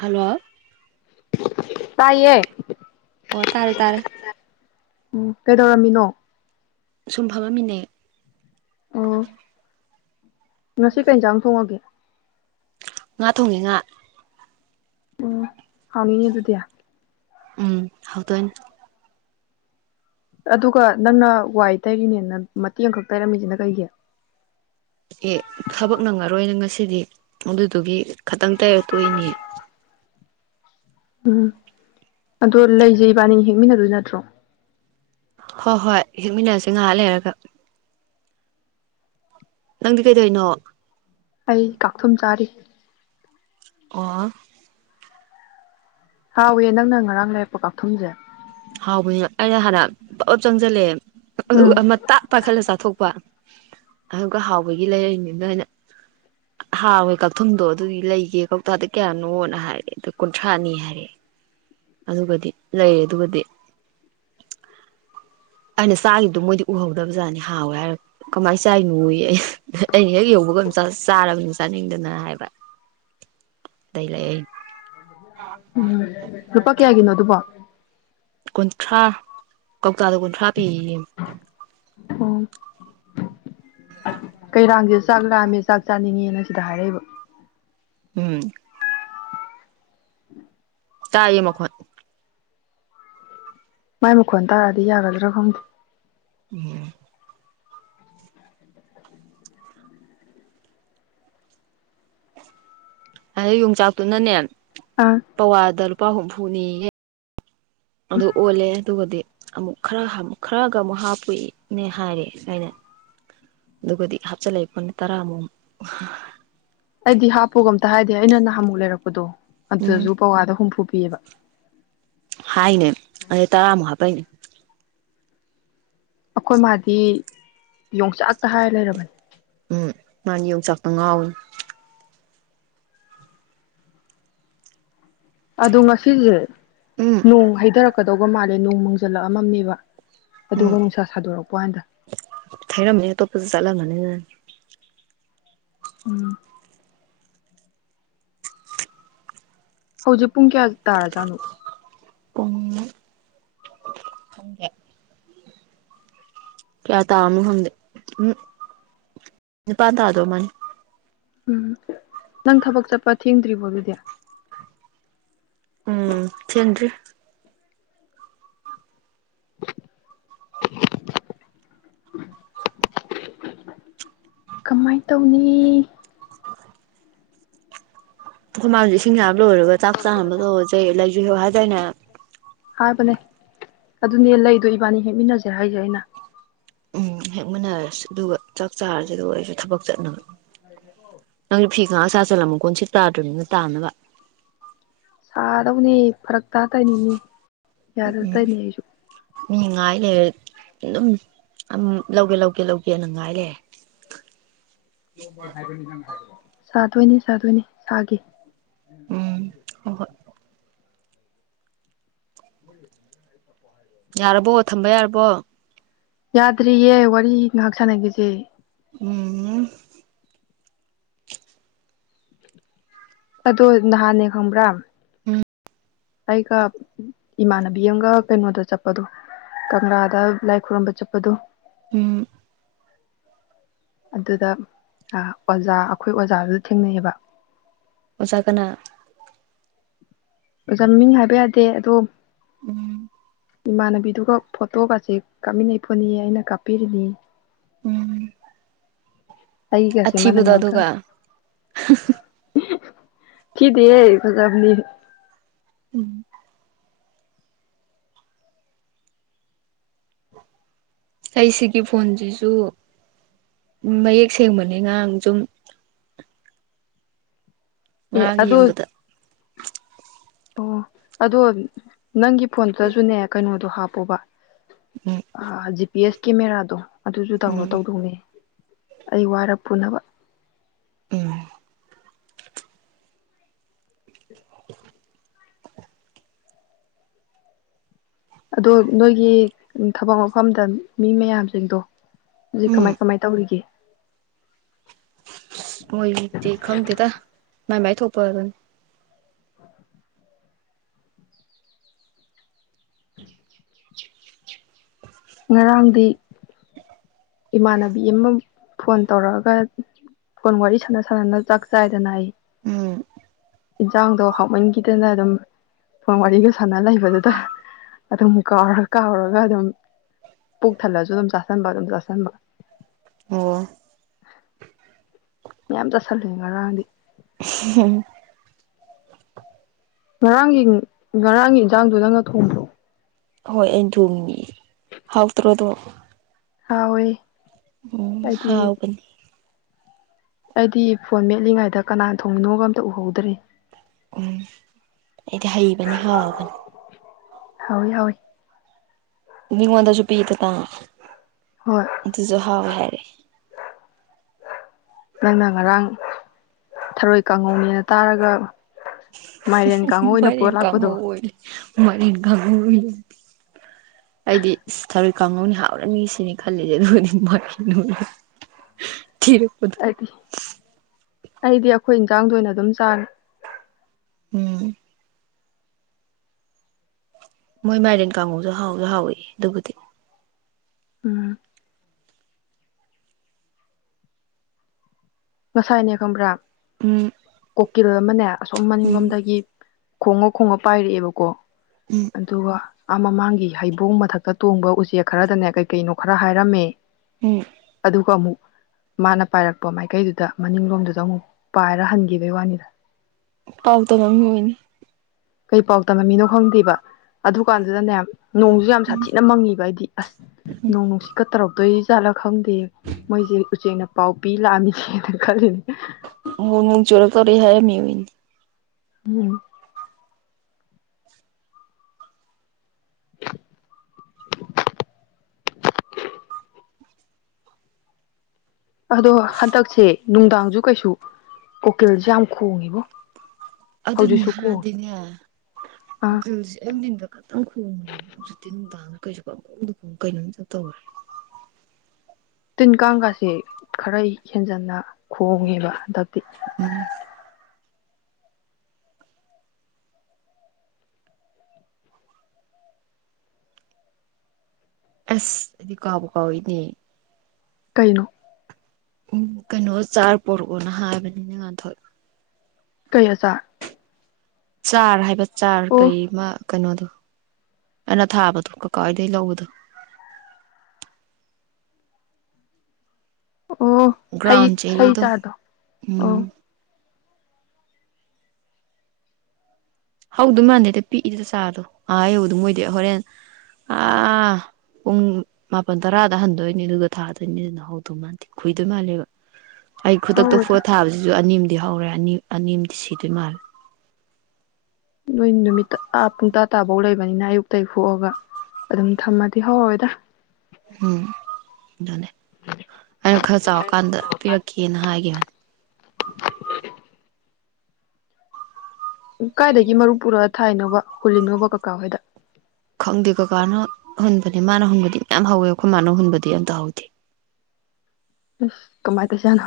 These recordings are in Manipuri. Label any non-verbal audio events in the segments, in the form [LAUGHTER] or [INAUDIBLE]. ꯍꯜꯂꯣ ꯇꯥꯏꯌꯦ ꯑꯣ ꯇꯥꯔꯦ ꯇꯥꯔꯦ ꯎꯝ ꯀꯩꯗꯧꯔꯝꯃꯤꯅꯣ ꯁꯨꯝ ꯐꯝꯃꯝꯃꯤꯅꯦ ꯎꯝ ꯑꯣ ꯉꯁꯤ ꯀꯩ ꯍꯦꯟꯖꯥꯡ ꯊꯣꯡꯉꯒꯦ ꯉꯥ ꯊꯣꯡꯉꯦ ꯉꯥ ꯎꯝ ꯍꯥꯎꯅꯤꯅꯦ ꯑꯗꯨꯗꯤ ꯎꯝ ꯍꯧꯗꯣꯏꯅꯤ ꯑꯗꯨꯒ ꯅꯪꯅ ꯋꯥꯏ ꯇꯩꯔꯤꯅꯦꯅ ꯃꯇꯦꯛ ꯑꯃꯈꯛ ꯇꯩꯔꯝꯃꯤꯁꯤꯅ ꯀꯩꯒꯤ ꯑꯦ ꯊꯕꯛ ꯅꯪꯉꯔꯣꯏꯅ ꯉꯁꯤ ꯗꯤ ꯑꯗꯨꯗꯨꯒꯤ ꯈꯇꯪ ꯇꯩꯔꯒ ꯇꯣꯛꯏꯅꯦ ꯎꯝ ꯑꯗꯣ ꯂꯩꯖꯦ ꯏꯕꯥꯅꯤ ꯍꯦꯛꯃꯤꯟꯅꯗꯣꯏ ꯅꯠꯇ꯭ꯔꯣ ꯍꯣꯏ ꯍꯣꯏ ꯍꯦꯛꯃꯤꯟꯅꯔꯁꯦ ꯉꯥꯍꯥꯛ ꯂꯩꯔꯒ ꯅꯪꯗꯤ ꯀꯩꯗꯧꯔꯤꯅꯣ ꯑꯩ ꯀꯥꯛꯊꯨꯝ ꯆꯥꯔꯤ ꯑꯣ ꯍꯥꯎꯏ ꯅꯪꯅ ꯉꯔꯥꯡ ꯂꯩꯔꯛꯄ ꯀꯥꯎꯊꯨꯝꯁꯦ ꯍꯥꯎꯕꯅꯤꯅ ꯑꯩꯅ ꯍꯥꯟꯅ ꯄꯞ ꯄꯞ ꯆꯪꯖꯤꯜꯂꯦ ꯎꯝ ꯑꯗꯨꯒ ꯑꯃ ꯇꯥ ꯄꯥꯏꯈꯠꯂ ꯆꯥꯊꯣꯛꯄ ꯑꯗꯨꯒ ꯍꯥꯎꯕꯒꯤ ꯂꯩꯔꯛꯏꯅꯤꯅ ꯑꯩꯅ ꯍꯥꯎꯋꯦ ꯀꯛꯊꯨꯝꯗꯣ ꯑꯗꯨꯗꯤ ꯂꯩꯒꯦ ꯀꯧꯇꯥꯗ ꯀꯌꯥꯅꯣꯅ ꯍꯥꯏꯔꯑꯦ ꯑꯗꯨꯗ ꯀꯨꯟꯊ꯭ꯔꯥꯅꯤ ꯍꯥꯏꯔꯛꯑꯦ ꯑꯗꯨꯒꯗꯤ ꯂꯩꯔꯦ ꯑꯗꯨꯒꯗꯤ ꯑꯩꯅ ꯆꯥꯒꯤꯕꯗꯣ ꯃꯣꯏꯗꯤ ꯎꯍꯧꯗꯕ ꯖꯥꯠꯅꯤ ꯍꯥꯎꯋꯦ ꯍꯥꯏꯔ ꯀꯃꯥꯏꯅ ꯆꯥꯏꯅꯣꯌꯦ ꯑꯩꯅ ꯍꯦꯛ ꯌꯧꯕꯒ ꯆꯥꯔꯕꯅꯤ ꯆꯥꯅꯤꯡꯗꯅ ꯍꯥꯏꯕ ꯑꯗꯩ ꯂꯩ ꯎꯝ ꯂꯨꯄꯥ ꯀꯌꯥꯒꯤꯅꯣ ꯑꯗꯨꯕꯣ ꯀꯨꯟꯊ꯭ꯔꯥ ꯇꯥꯗ ꯀꯨꯟꯊ꯭ꯔꯥ ꯄꯤꯑꯌꯦ ꯑꯣ ꯀꯩꯔꯥꯡꯖꯦ ꯆꯥꯛ ꯂꯥꯝꯃꯦ ꯆꯥꯛ ꯆꯥꯅꯤꯡꯉꯦꯅ ꯁꯤꯗ ꯍꯥꯏꯔꯛꯏꯕ ꯎꯝ ꯇꯥꯏ ꯃꯈꯣꯟ ꯃꯥꯏ ꯃꯈꯣꯟ ꯇꯥꯔꯗꯤ ꯌꯥꯒꯗ꯭ꯔꯥ ꯈꯪꯗ ꯎꯝ [INAUDIBLE] ꯑꯗ ꯌꯣꯡꯆꯥꯛꯇꯨꯅꯅꯦ ꯑꯥ ꯄꯋꯥꯗ ꯂꯨꯄꯥꯥ ꯍꯨꯝꯐꯨꯅꯤ ꯑꯗꯨ ꯑꯣꯜꯂꯦ ꯑꯗꯨꯒꯗꯤ ꯑꯃꯨꯛ ꯈꯔ ꯈꯔꯒ ꯑꯃꯨꯛ ꯍꯥꯞꯄꯨꯏꯅꯦ ꯍꯥꯏꯔꯦ ꯑꯩꯅ ꯑꯗꯨꯒꯗꯤ ꯍꯥꯞꯆꯤꯜꯂꯛꯏ ꯐꯣꯅ ꯇꯔꯥꯃꯨꯛ ꯑꯩꯗꯤ ꯍꯥꯞꯄꯨꯒ ꯑꯝꯇ ꯍꯥꯏꯗꯦ ꯑꯩꯅ ꯑꯃꯨꯛ ꯂꯩꯔꯛꯄꯗꯣ ꯎꯝ ꯑꯗꯨꯁꯨ ꯄꯋꯥꯗ ꯍꯨꯝꯐꯨ ꯄꯤꯕ ꯍꯥꯏꯏꯅꯦ ꯑ ꯇꯔꯥ ꯍꯥꯄꯥꯏ ꯑꯩꯈꯣꯏ ꯢꯃꯥꯗꯤ ꯌꯣꯡꯆꯥꯛꯇ ꯍꯥꯏꯔ ꯂꯩꯔꯕꯅꯤ ꯎꯝ ꯃꯥꯅ ꯌꯣꯡꯆꯥꯛꯇ ꯉꯥꯎꯋꯤ ꯑꯗꯣ ꯉꯁꯤꯁꯦ ꯎꯝ ꯅꯣꯡ ꯍꯥꯏꯩꯊꯔꯛꯀꯗꯧꯕ ꯃꯥꯜꯂꯦ ꯅꯣꯡ ꯃꯡꯖꯜꯂꯛꯑꯝ ꯃꯃꯦꯕꯥ ꯎꯝ ꯊꯩꯔꯝꯅꯤ ꯑꯇꯣꯞꯄ ꯖꯠꯂꯝ [UNINTELLIGIBLE] ꯎꯝ ꯍꯧꯖꯤꯛ ꯄꯨꯡ ꯀꯌꯥ ꯇꯥꯔꯖꯥꯠꯅꯣ ꯄꯨꯡ ꯍ [UNINTELLIGIBLE] ꯀꯌꯥ ꯇꯥꯃꯣ ꯈꯪꯗꯦ ꯎꯝ ꯅꯤꯄꯥꯥꯟ ꯇꯥꯗꯧ ꯃꯥꯅꯤ ꯎꯝ ꯅꯪ ꯊꯕꯛ ꯆꯠꯄ ꯊꯦꯡꯗ꯭ꯔꯤꯕꯣ ꯑꯗꯨꯗꯤ ꯎꯝ ꯊꯟꯔꯤ [INAUDIBLE] [INAUDIBLE] ꯀꯃꯥꯏ ꯇꯧꯅꯤ ꯈꯦ ꯁꯤꯡꯖ ꯂꯣꯏꯔꯒ ꯆꯥꯛ ꯆꯥꯅꯕ ꯇꯧꯔꯖꯦ ꯂꯩ [UNINTELLIGIBLE] ꯍꯥꯏꯗꯥꯏꯅꯦ ꯍꯥꯏꯕꯅꯦ ꯑꯗꯨꯅꯦ ꯂꯩꯗꯣ ꯏꯕꯥꯅꯤ ꯍꯦꯛꯃꯤꯟꯅꯁꯦ ꯍꯥꯏꯁꯦ ꯑꯩꯅ ꯎꯝ ꯍꯦꯛ ꯃꯟꯅꯔꯁꯤ ꯑꯗꯨꯒ ꯆꯥꯛ ꯆꯥꯔꯁꯤꯗ ꯑꯩꯁꯨ ꯊꯕꯛ ꯆꯠꯅꯕ ꯐꯤ ꯉꯥꯛ ꯁꯥꯆꯜꯂꯝꯃꯨ ꯀꯣꯟꯁꯤꯠ ꯇꯥꯗ꯭ꯔꯅꯤꯅ ꯇꯥꯅꯕ ꯁꯥꯗꯧꯅꯦ ꯐꯔꯛ ꯇꯥ ꯇꯧꯅꯤꯅꯦ ꯌꯥꯗ ꯇꯧꯔꯤꯅꯦ ꯑꯩꯁꯨ ꯃꯤ ꯉꯥꯏ ꯂꯩ ꯑꯗꯨꯝꯝ ꯂꯧꯒꯦ ꯂꯧꯒꯦ ꯂꯧꯒꯦꯅ ꯉꯥꯏ ꯂꯩ [UNINTELLIGIBLE] ꯁꯥꯗꯣꯏꯅꯤ ꯁꯥꯗꯣꯏꯅꯤ ꯁꯥꯒꯤ ꯎꯝ [UNINTELLIGIBLE] ꯍꯣꯏ ꯍꯣꯏ [INAUDIBLE] ꯌꯥꯔꯕꯣ ꯊꯝꯕ ꯌꯥꯔꯕꯣ ꯌꯥꯗ꯭ꯔꯤꯌꯦ ꯋꯥ ꯉꯥꯛ ꯁꯅꯥꯒꯤꯁꯦ ꯎꯝ ꯑꯗꯣ ꯅꯍꯥꯟꯅꯦ ꯈꯪꯕ꯭ꯔꯥ ꯎꯝ ꯑꯩꯒ ꯏꯃꯥꯟꯅꯕꯤ ꯑꯃꯒ ꯀꯩꯅꯣꯗ ꯆꯠꯄꯗꯣ ꯀꯪꯂꯥꯗ ꯂꯥꯏ ꯈꯨꯔꯨꯝꯝꯕ ꯆꯠꯄꯗꯣ ꯎꯝ ꯑꯗꯨꯗ ꯑꯣꯖꯥ ꯑꯩꯈꯣꯏ ꯑꯣꯖꯥꯗꯨꯗ ꯊꯦꯡꯅꯩꯑꯕ ꯑꯣꯖꯥ ꯀꯅꯥ ꯑꯣꯖꯥ ꯃꯤꯡ ꯍꯥꯏꯕ ꯌꯥꯗꯦ ꯑꯗꯣ ꯎꯝ ꯏꯃꯥꯟꯅꯕꯤꯗꯨꯒ ꯐꯣꯇꯣꯒꯁꯦ ꯀꯥꯞꯃꯤꯟꯅꯩꯄꯅꯤ ꯑꯩꯅ ꯀꯥꯞꯄꯤꯔꯤꯅꯤ ꯎꯝ ꯑꯩꯒꯦꯁꯤ ꯃꯥꯏꯝ ꯑꯊꯤꯕꯗꯣ ꯑꯗꯨꯒ ꯀꯥꯄꯤ ꯊꯤꯗꯦꯍꯦ ꯐꯥꯖꯕꯅꯦ ꯎꯝ ꯑꯩ ꯁꯤꯒꯤ ꯐꯣꯟꯁꯤꯁꯨ ꯃꯌꯦꯛ ꯁꯦꯡꯕꯅꯤ ꯉꯔꯥꯡ ꯁꯨꯝ ꯉꯔꯪ ꯌꯦꯡꯕꯗ ꯑꯣ ꯑꯗꯣ ꯅꯪꯒꯤ ꯐꯣꯟꯗꯨꯗꯁꯨꯅꯦ ꯀꯩꯅꯣꯗꯣ ꯍꯥꯞꯄꯣꯕ ꯎꯝ ꯖꯤ ꯄꯤ ꯑꯦꯁ ꯀꯦꯃꯦꯔꯥꯗꯣ ꯑꯗꯨꯁꯨ ꯗꯥꯎꯟꯂꯣꯗ ꯎꯝ ꯇꯧꯗꯧꯅꯦ ꯑꯩ ꯋꯥꯏꯔ ꯄꯨꯅꯕ ꯎꯝ [INAUDIBLE] ꯑꯗꯣ ꯅꯣꯏꯒꯤ ꯊꯕꯛ ꯃꯐꯝꯗ ꯃꯤ ꯃꯌꯥꯝꯁꯤꯡꯗꯣ꯫ ꯍꯧꯖꯤꯛ ꯎꯝ ꯀꯃꯥꯏ ꯀꯃꯥꯏ ꯇꯧꯔꯤꯒꯦ ꯃꯣꯏ ꯗꯤ ꯈꯪꯗꯦ ꯇ ꯃꯥꯏꯃꯥꯏ ꯊꯣꯛꯄ ꯑꯗꯨꯅꯤ [INAUDIBLE] [INAUDIBLE] ꯉꯔꯥꯡꯗꯤ ꯏꯃꯥꯟꯅꯕꯤ ꯑꯃ ꯐꯣꯟ ꯇꯧꯔꯛꯑꯒ ꯐꯣꯟ ꯋꯥꯔꯤ ꯁꯥꯟꯅ ꯁꯥꯟꯅꯅ ꯆꯥꯛ ꯆꯥꯏꯗꯅ ꯑꯩ ꯎꯝ ꯏꯟꯁꯥꯡꯗꯣ ꯍꯥꯥꯎꯃꯟꯈꯤꯗꯅ ꯑꯗꯨꯝ ꯐꯣꯟ ꯋꯥꯔꯤꯒ ꯁꯥꯟꯅ ꯂꯩꯕꯗꯨꯗ ꯑꯗꯨꯝ ꯀꯥꯎꯔ ꯀꯥꯎꯔꯒ ꯑꯗꯨꯝ ꯄꯨꯛ ꯊꯜꯂꯁꯨ ꯑꯗꯨꯝ ꯆꯥꯥꯁꯟꯕ ꯑꯗꯨꯝ ꯆꯥꯥꯁꯟꯕ ꯑꯣ ꯃꯌꯥꯝ ꯆꯠꯁꯤꯜꯂꯦ ꯉꯔꯥꯡꯗꯤ ꯉꯔꯥꯡꯒꯤ ꯉꯔꯥꯡꯒꯤ ꯏꯟꯁꯥꯡꯗꯨ ꯅꯪꯅ ꯊꯣꯡꯕ꯭ꯔꯣ ꯍꯣꯏ ꯑꯩꯅ ꯊꯣꯡꯉꯤꯅꯦ ꯍꯥꯎꯇ꯭ꯔꯣꯑꯗꯣ ꯍꯥꯎꯋꯦ ꯎꯝ ꯑꯩꯗꯤ ꯍꯥꯎꯕꯅꯤ ꯑꯩꯗꯤ ꯐꯣꯟ ꯃꯦꯠꯂꯤꯉꯩꯗ ꯀꯅꯥ ꯊꯣꯡꯅꯣꯒ ꯑꯝꯇ ꯎꯍꯧꯗ꯭ꯔꯦ ꯎꯝ ꯑꯩꯗꯤ ꯍꯩꯕꯅꯤ ꯍꯥꯎꯕꯅꯤ ꯍꯥꯎꯏ ꯍꯥꯎꯏ ꯃꯤꯉꯣꯟꯗꯁꯨꯨ ꯄꯤꯗꯅ ꯍꯣꯏ ꯑꯗꯨꯁꯨ ꯍꯥꯎꯋꯦ ꯍꯥꯏ ꯐ [INAUDIBLE] ꯅꯪꯅ ꯉꯔꯥꯡ ꯊꯔꯣꯏ ꯀꯥꯡꯉꯧꯅꯦꯅ ꯇꯥꯔꯒ ꯃꯥꯏꯔꯦꯟ ꯀꯥꯡꯉꯧ ꯑꯣꯏꯅ ꯄꯨꯔ ꯃꯥꯏꯔꯦꯟ ꯂꯥꯛꯄꯗꯣ ꯀꯥꯡꯉꯧ ꯑꯣꯏꯔꯦ ꯃꯥꯏꯔꯦꯟ ꯀꯧꯒꯧ ꯑꯣꯔꯦ ꯑꯩꯗꯤ ꯁꯔ ꯀꯥꯡꯍꯧꯅꯤ ꯍꯥꯥꯎꯔꯅꯤ ꯁꯤꯅꯤ ꯈꯜꯂꯤꯁꯦ ꯑꯗꯨꯕꯨꯗꯤ ꯊꯤꯔꯦ ꯈꯨꯗꯨ ꯑꯩꯗꯤ ꯑꯩꯗꯤ ꯑꯩꯈꯣꯏ ꯏꯟꯁꯥꯡꯗꯣ ꯑꯣꯏꯅ ꯑꯗꯨꯝ ꯆꯥꯡꯔꯦ ꯎꯝ ꯃꯣꯏ ꯃꯥꯏꯔꯦꯟ ꯀꯥꯡꯉꯧꯁꯨ ꯍꯥꯎꯁꯨ ꯍꯥꯎꯋꯤ ꯑꯗꯨꯕꯨꯗꯤ ꯎꯝ ꯉꯁꯥꯏꯅꯦ ꯈꯪꯕ꯭ꯔꯥ ꯎꯝ ꯀꯣꯀꯤꯜ ꯑꯃꯅꯦ ꯑꯁꯣꯝ ꯎꯝ ꯃꯅꯤꯡꯂꯣꯝꯗꯒꯤ ꯈꯣꯡꯉ ꯈꯣꯡꯉ ꯄꯥꯏꯔꯛꯑꯦꯕꯀꯣ ꯑꯗꯨꯒ ꯑ ꯃꯃꯥꯡꯒꯤ ꯍꯩꯕꯣꯡ ꯃꯊꯛꯇ ꯇꯣꯡꯕ ꯎꯆꯦꯛ ꯈꯔꯗꯅꯦ ꯀꯩ ꯀꯩꯅꯣ ꯈꯔ ꯍꯥꯏꯔꯝꯃꯦ ꯎꯝ ꯑꯗꯨ ꯑꯃꯨꯛ ꯃꯥꯅ ꯄꯥꯏꯔꯛꯄ ꯃꯥꯏꯀꯩꯗꯨꯗ ꯗ ꯃꯅꯤꯡꯂꯣꯝꯗꯨꯗ ꯑꯃꯨꯛ ꯄꯥꯏꯔ ꯍꯟꯈꯤꯕꯩ ꯋꯥꯅꯤꯗ ꯄꯥꯎ ꯇꯥꯃꯥꯝꯃꯤ ꯑꯣꯏꯅꯤ ꯀꯩ ꯄꯥꯎ ꯇꯝꯃꯃꯤꯅꯣ ꯈꯪꯗꯦꯕ ꯑꯗꯨ ꯀꯥꯟꯗꯨꯗꯅꯦ ꯅꯣꯡꯖꯨ ꯌꯥꯝ ꯁꯥꯊꯤꯅ ꯃꯪꯉꯤꯕ ꯍꯥꯏꯗꯤ ꯑꯁ ꯅꯣꯡ ꯅꯨꯡꯁꯤꯀ ꯇꯧꯔꯛꯇꯣꯏ ꯖꯠꯂ ꯈꯪꯗꯦ ꯃꯣꯏꯖꯦ ꯎꯆꯦꯛꯅ ꯄꯥꯎ ꯄꯤ ꯂꯥꯛꯑꯃꯤꯅꯦꯅ ꯈꯜꯂꯤꯅꯦ [UNINTELLIGIBLE] ꯍꯥꯏꯔꯝꯃꯤ ꯅꯦꯃꯤ [UNINTELLIGIBLE] ꯑꯗꯣ ꯍꯟꯗꯛꯁꯦ ꯅꯨꯡꯗꯥꯡꯁꯨ ꯀꯩꯁꯨ ꯎꯀꯤꯜꯁꯦ ꯌꯥꯝ ꯈꯣꯡꯉꯤꯕꯣ ꯑꯗꯨꯅꯤ ꯍꯧꯖꯤꯛꯁꯨ ꯈꯣꯡ ꯍꯥꯟꯅꯗꯤꯅꯦ ꯑꯥ ꯀꯨꯀꯤꯜꯁꯦ ꯑꯌꯨꯛ ꯅꯨꯡꯗꯤꯟꯗ ꯈꯛꯇꯪ ꯈꯣꯡꯉꯦ ꯍꯧꯖꯤꯛꯇꯤ ꯅꯨꯡꯗꯥꯡ ꯀꯩꯁꯨ ꯄꯪꯈꯣꯡꯗ ꯈꯣꯡꯉꯦ ꯀꯩꯅꯣꯝ ꯏꯇꯧ ꯇꯧꯔꯦ ꯇꯤꯟ ꯀꯥꯡꯀꯥꯁꯦ ꯈꯔꯩ ꯍꯦꯟꯖꯟꯅ ꯈꯣꯡꯉꯦꯕ ꯍꯟꯗꯛꯇꯤ ꯑꯁ ꯑꯩꯗꯤ ꯀꯥꯎꯕꯨ ꯀꯥꯎꯏꯅꯦ ꯀꯩꯅꯣ ꯎꯝ ꯀꯩꯅꯣ ꯆꯥꯔ ꯄꯣꯔꯛꯑꯣꯅ ꯍꯥꯏꯕꯅꯤꯅꯦ ꯉꯟꯊꯣꯏ ꯀꯩ ꯑꯆꯔ ꯆꯥꯔ ꯍꯥꯏꯕ ꯆꯥꯔ ꯀꯩꯃ ꯀꯩꯅꯣꯗꯣ ꯑꯩꯅ ꯊꯥꯕꯗꯣ ꯀꯀꯥ ꯍꯣꯏꯗꯩꯩ ꯂꯧꯕꯗꯣ ꯑꯣ ꯍꯩ ꯒ꯭ꯔꯥꯎꯟ ꯍꯩ ꯆꯦꯔꯤꯗꯣ ꯆꯥꯔꯗꯣ ꯑꯣ ꯎꯝ ꯍꯧꯗꯧ ꯃꯥꯟꯗꯦꯗ ꯄꯤꯛꯏꯗ ꯔꯗꯣ ꯑꯥ ꯌꯧꯕꯗꯥ ꯃꯣꯏꯗꯤ ꯍꯣꯔꯦꯟ ꯑꯥ ꯄꯨꯡ ꯃꯥꯄꯜ ꯇꯔꯥꯗ ꯍꯟꯗꯣꯏꯅꯤ ꯑꯗꯨꯒ ꯊꯥꯗꯣꯏꯅꯤ ꯑꯗꯨꯅ ꯍꯧꯗꯧ ꯃꯥꯥꯟꯗꯦ ꯈꯨꯏꯗꯧ ꯃꯥꯜꯂꯦꯕ ꯑꯩ ꯈꯨꯗꯛꯇ ꯍꯧꯔꯣꯏꯗ ꯐꯨꯛꯑ ꯊꯥꯕꯁꯤꯁꯨ ꯑꯅꯤꯝ ꯗꯤ ꯍꯧꯔꯛ ꯑꯅꯤ ꯑꯅꯤꯝꯗꯤ ꯁꯤꯗꯣꯏ ꯃꯥꯜꯂꯦ ꯅꯣꯏ ꯅꯨꯃꯤꯠꯇ ꯑꯥ ꯄꯨꯡ ꯇꯥꯔꯥ ꯇꯕꯧ ꯂꯩꯕ ꯕꯅꯤꯅ ꯑꯌꯨꯛꯇꯩ ꯐꯨꯛꯑꯒ ꯑꯗꯨꯝ ꯊꯝꯃꯗꯤ ꯍꯧꯔꯣꯏꯗ ꯎꯝ ꯑꯗꯨꯅꯦ ꯑꯩꯅ ꯈꯔ ꯆꯥꯎꯔꯀꯥꯟꯗ ꯄꯤꯔꯛꯀꯦꯅ ꯍꯥꯏꯒꯤꯕꯅꯦ [UNINTELLIGIBLE] ꯀꯥꯏꯗꯒꯤ ꯃꯔꯨ ꯄꯨꯔꯛꯑ ꯊꯥꯏꯅꯣꯕ ꯍꯨꯜꯂꯤꯅꯣꯕ ꯀꯀꯥ ꯍꯣꯏꯗ ꯈꯪꯗꯦ ꯀꯀꯥꯅ ꯍꯨꯟ ꯃꯥꯅ ꯍꯨꯟꯕꯗꯤ ꯃꯌꯥꯝ ꯍꯧꯋꯦ ꯑꯩꯈꯣꯏ ꯃꯥꯅ ꯍꯨꯟꯕꯗꯤ ꯑꯝꯇꯍꯧꯗꯦ ꯑꯁ ꯀꯃꯥꯏ ꯇꯧꯏꯖꯥꯠꯅꯣ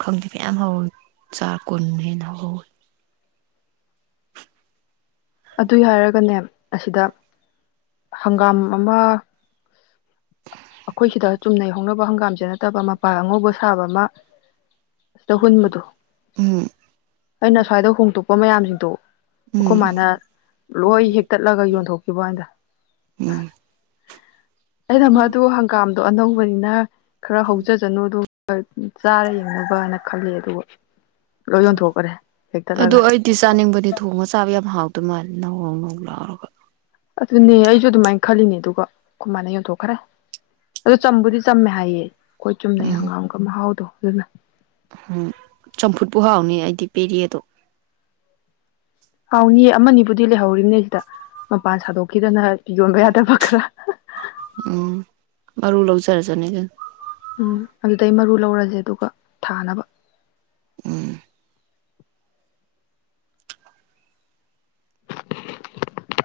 ꯈꯪꯗꯦ ꯀꯌꯥꯝ ꯍꯧꯋꯤ ꯆꯥ꯭ꯔ ꯀꯨꯟ ꯍꯦꯟꯅ ꯍꯧꯋꯤ ꯑꯗꯨꯏ ꯍꯥꯏꯔꯒꯅꯦ ꯑꯁꯤꯗ ꯍꯪꯒꯥꯝ ꯑꯃ ꯑꯩꯈꯣꯏ ꯁꯤꯗ ꯆꯨꯝꯅꯩ ꯍꯧꯅꯕ ꯍꯪꯒꯥꯝꯁꯦ ꯅꯠꯇꯕ ꯃꯄꯥꯜ ꯑꯉꯧꯕ ꯁꯥꯕ ꯑꯃ ꯁꯤꯗ ꯍꯨꯟꯕꯗꯣ ꯎꯝ ꯑꯩꯅ ꯁ꯭ꯋꯥꯏꯗ ꯍꯣꯡꯗꯣꯛꯄ ꯃꯌꯥꯝꯁꯤꯡꯗꯣ ꯑꯩꯈꯣꯏ ꯎꯝ ꯃꯥꯅ ꯂꯣꯏ ꯍꯦꯛꯇꯠꯂꯒ ꯌꯣꯟꯊꯣꯛꯈꯤꯕ ꯋꯥꯅꯤꯗ ꯎꯝ ꯑꯩꯅ ꯃ ꯑꯗꯨ ꯍꯪꯒꯥꯝꯗꯣ ꯑꯅꯧꯕꯅꯤꯅ ꯈꯔ ꯍꯧꯖꯁꯅꯨꯗꯨ ꯆꯥꯔꯥ ꯌꯦꯡꯅꯕꯅ ꯈꯜꯂꯤ ꯑꯗꯨꯒ ꯂꯣꯏ ꯌꯣꯟꯊꯣꯛꯈꯔꯦ ꯑꯗꯣ ꯍꯦꯛꯇꯠꯂꯒ ꯑꯩꯗꯤ ꯆꯥꯅꯤꯡꯕꯗꯤ ꯊꯣꯡꯉ ꯆꯥꯕ ꯌꯥꯝ ꯍꯥꯎꯗꯣꯏ ꯃꯥꯜꯂꯦ ꯅꯧ ꯂꯥꯎꯔꯒ ꯑꯗꯨꯅꯦ ꯑꯩꯁꯨ ꯑꯗꯨꯃꯥꯏꯅ ꯈꯜꯂꯤꯅꯦ ꯑꯗꯨꯒ ꯈ‌ꯣꯏ ꯃꯥꯅꯥ ꯌ‌ꯣꯟꯊ‌ꯣꯛ ꯈꯔ‌ꯦ ꯑ ꯆꯝꯕꯨꯗꯤ ꯆꯝꯃꯦ ꯍꯥꯏꯌꯦ ꯑꯩꯈꯣꯏ ꯆꯨꯝꯅꯩ ꯎꯝ ꯍꯪꯒꯥꯝꯒ ꯃꯍꯥꯎꯗꯣ ꯑꯗꯨꯅꯥ ꯎꯝ ꯆꯝꯐꯨꯠꯄꯨ ꯍꯥꯎꯅꯤ ꯑꯩꯗꯤ ꯄ‌ꯦꯔ‌ꯦꯗ‌ꯣ ꯍꯥꯎꯅꯤꯌ‌ꯦ ꯑꯃꯅꯤꯕꯨꯗꯤ ꯂꯩꯍꯧꯔꯤꯝꯅꯦ ꯁꯤꯗ ꯃꯄꯥꯟ ꯁꯥꯗꯣꯛꯈꯤꯗꯅ ꯌꯣꯟꯕ ꯌꯥꯗꯕ ꯈꯔ ꯎꯝ ꯃꯔꯨ ꯂꯧꯖꯔꯖꯅꯤ ꯎꯝ ꯑꯗꯨꯗꯩ ꯃꯔꯨ ꯂꯧꯔꯁꯦ ꯑꯗꯨꯒ ꯊꯥꯅꯕ ꯎꯝ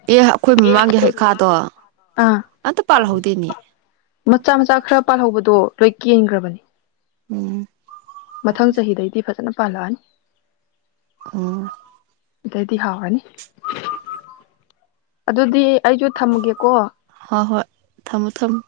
ꯑꯦ ꯑꯩꯈꯣꯏ ꯑ‌ꯦ ꯃꯃꯥꯡꯒꯤ ꯑꯩꯈꯣꯏ ꯍꯩꯈꯥꯗꯣ ꯃꯃꯥꯡꯒꯤ ꯍꯩꯈꯥꯗꯣ ꯑꯝꯇ ꯄꯥꯜꯍꯧꯗꯦꯅꯦ ꯃꯆꯥ ꯃꯆꯥ ꯈꯔ ꯄꯥꯜꯍꯧꯕꯗꯣ ꯂꯣꯏ ꯀꯦꯟꯈ꯭ꯔꯕꯅꯤ ꯎꯝ ꯃꯊꯪ ꯆꯍꯤꯗꯩꯗꯤ ꯐꯖꯅ ꯄꯥꯜꯂꯛꯑꯅꯤ ꯎꯝ ꯑꯗꯩꯗꯤ ꯍꯥꯎꯔꯅꯤ ꯑꯗꯨꯗꯤ ꯑꯩꯁꯨ ꯊꯝꯃꯒꯦꯀꯣ ꯍꯣꯏ ꯍꯣꯏ ꯊꯝꯃꯣ ꯊꯝꯃꯣ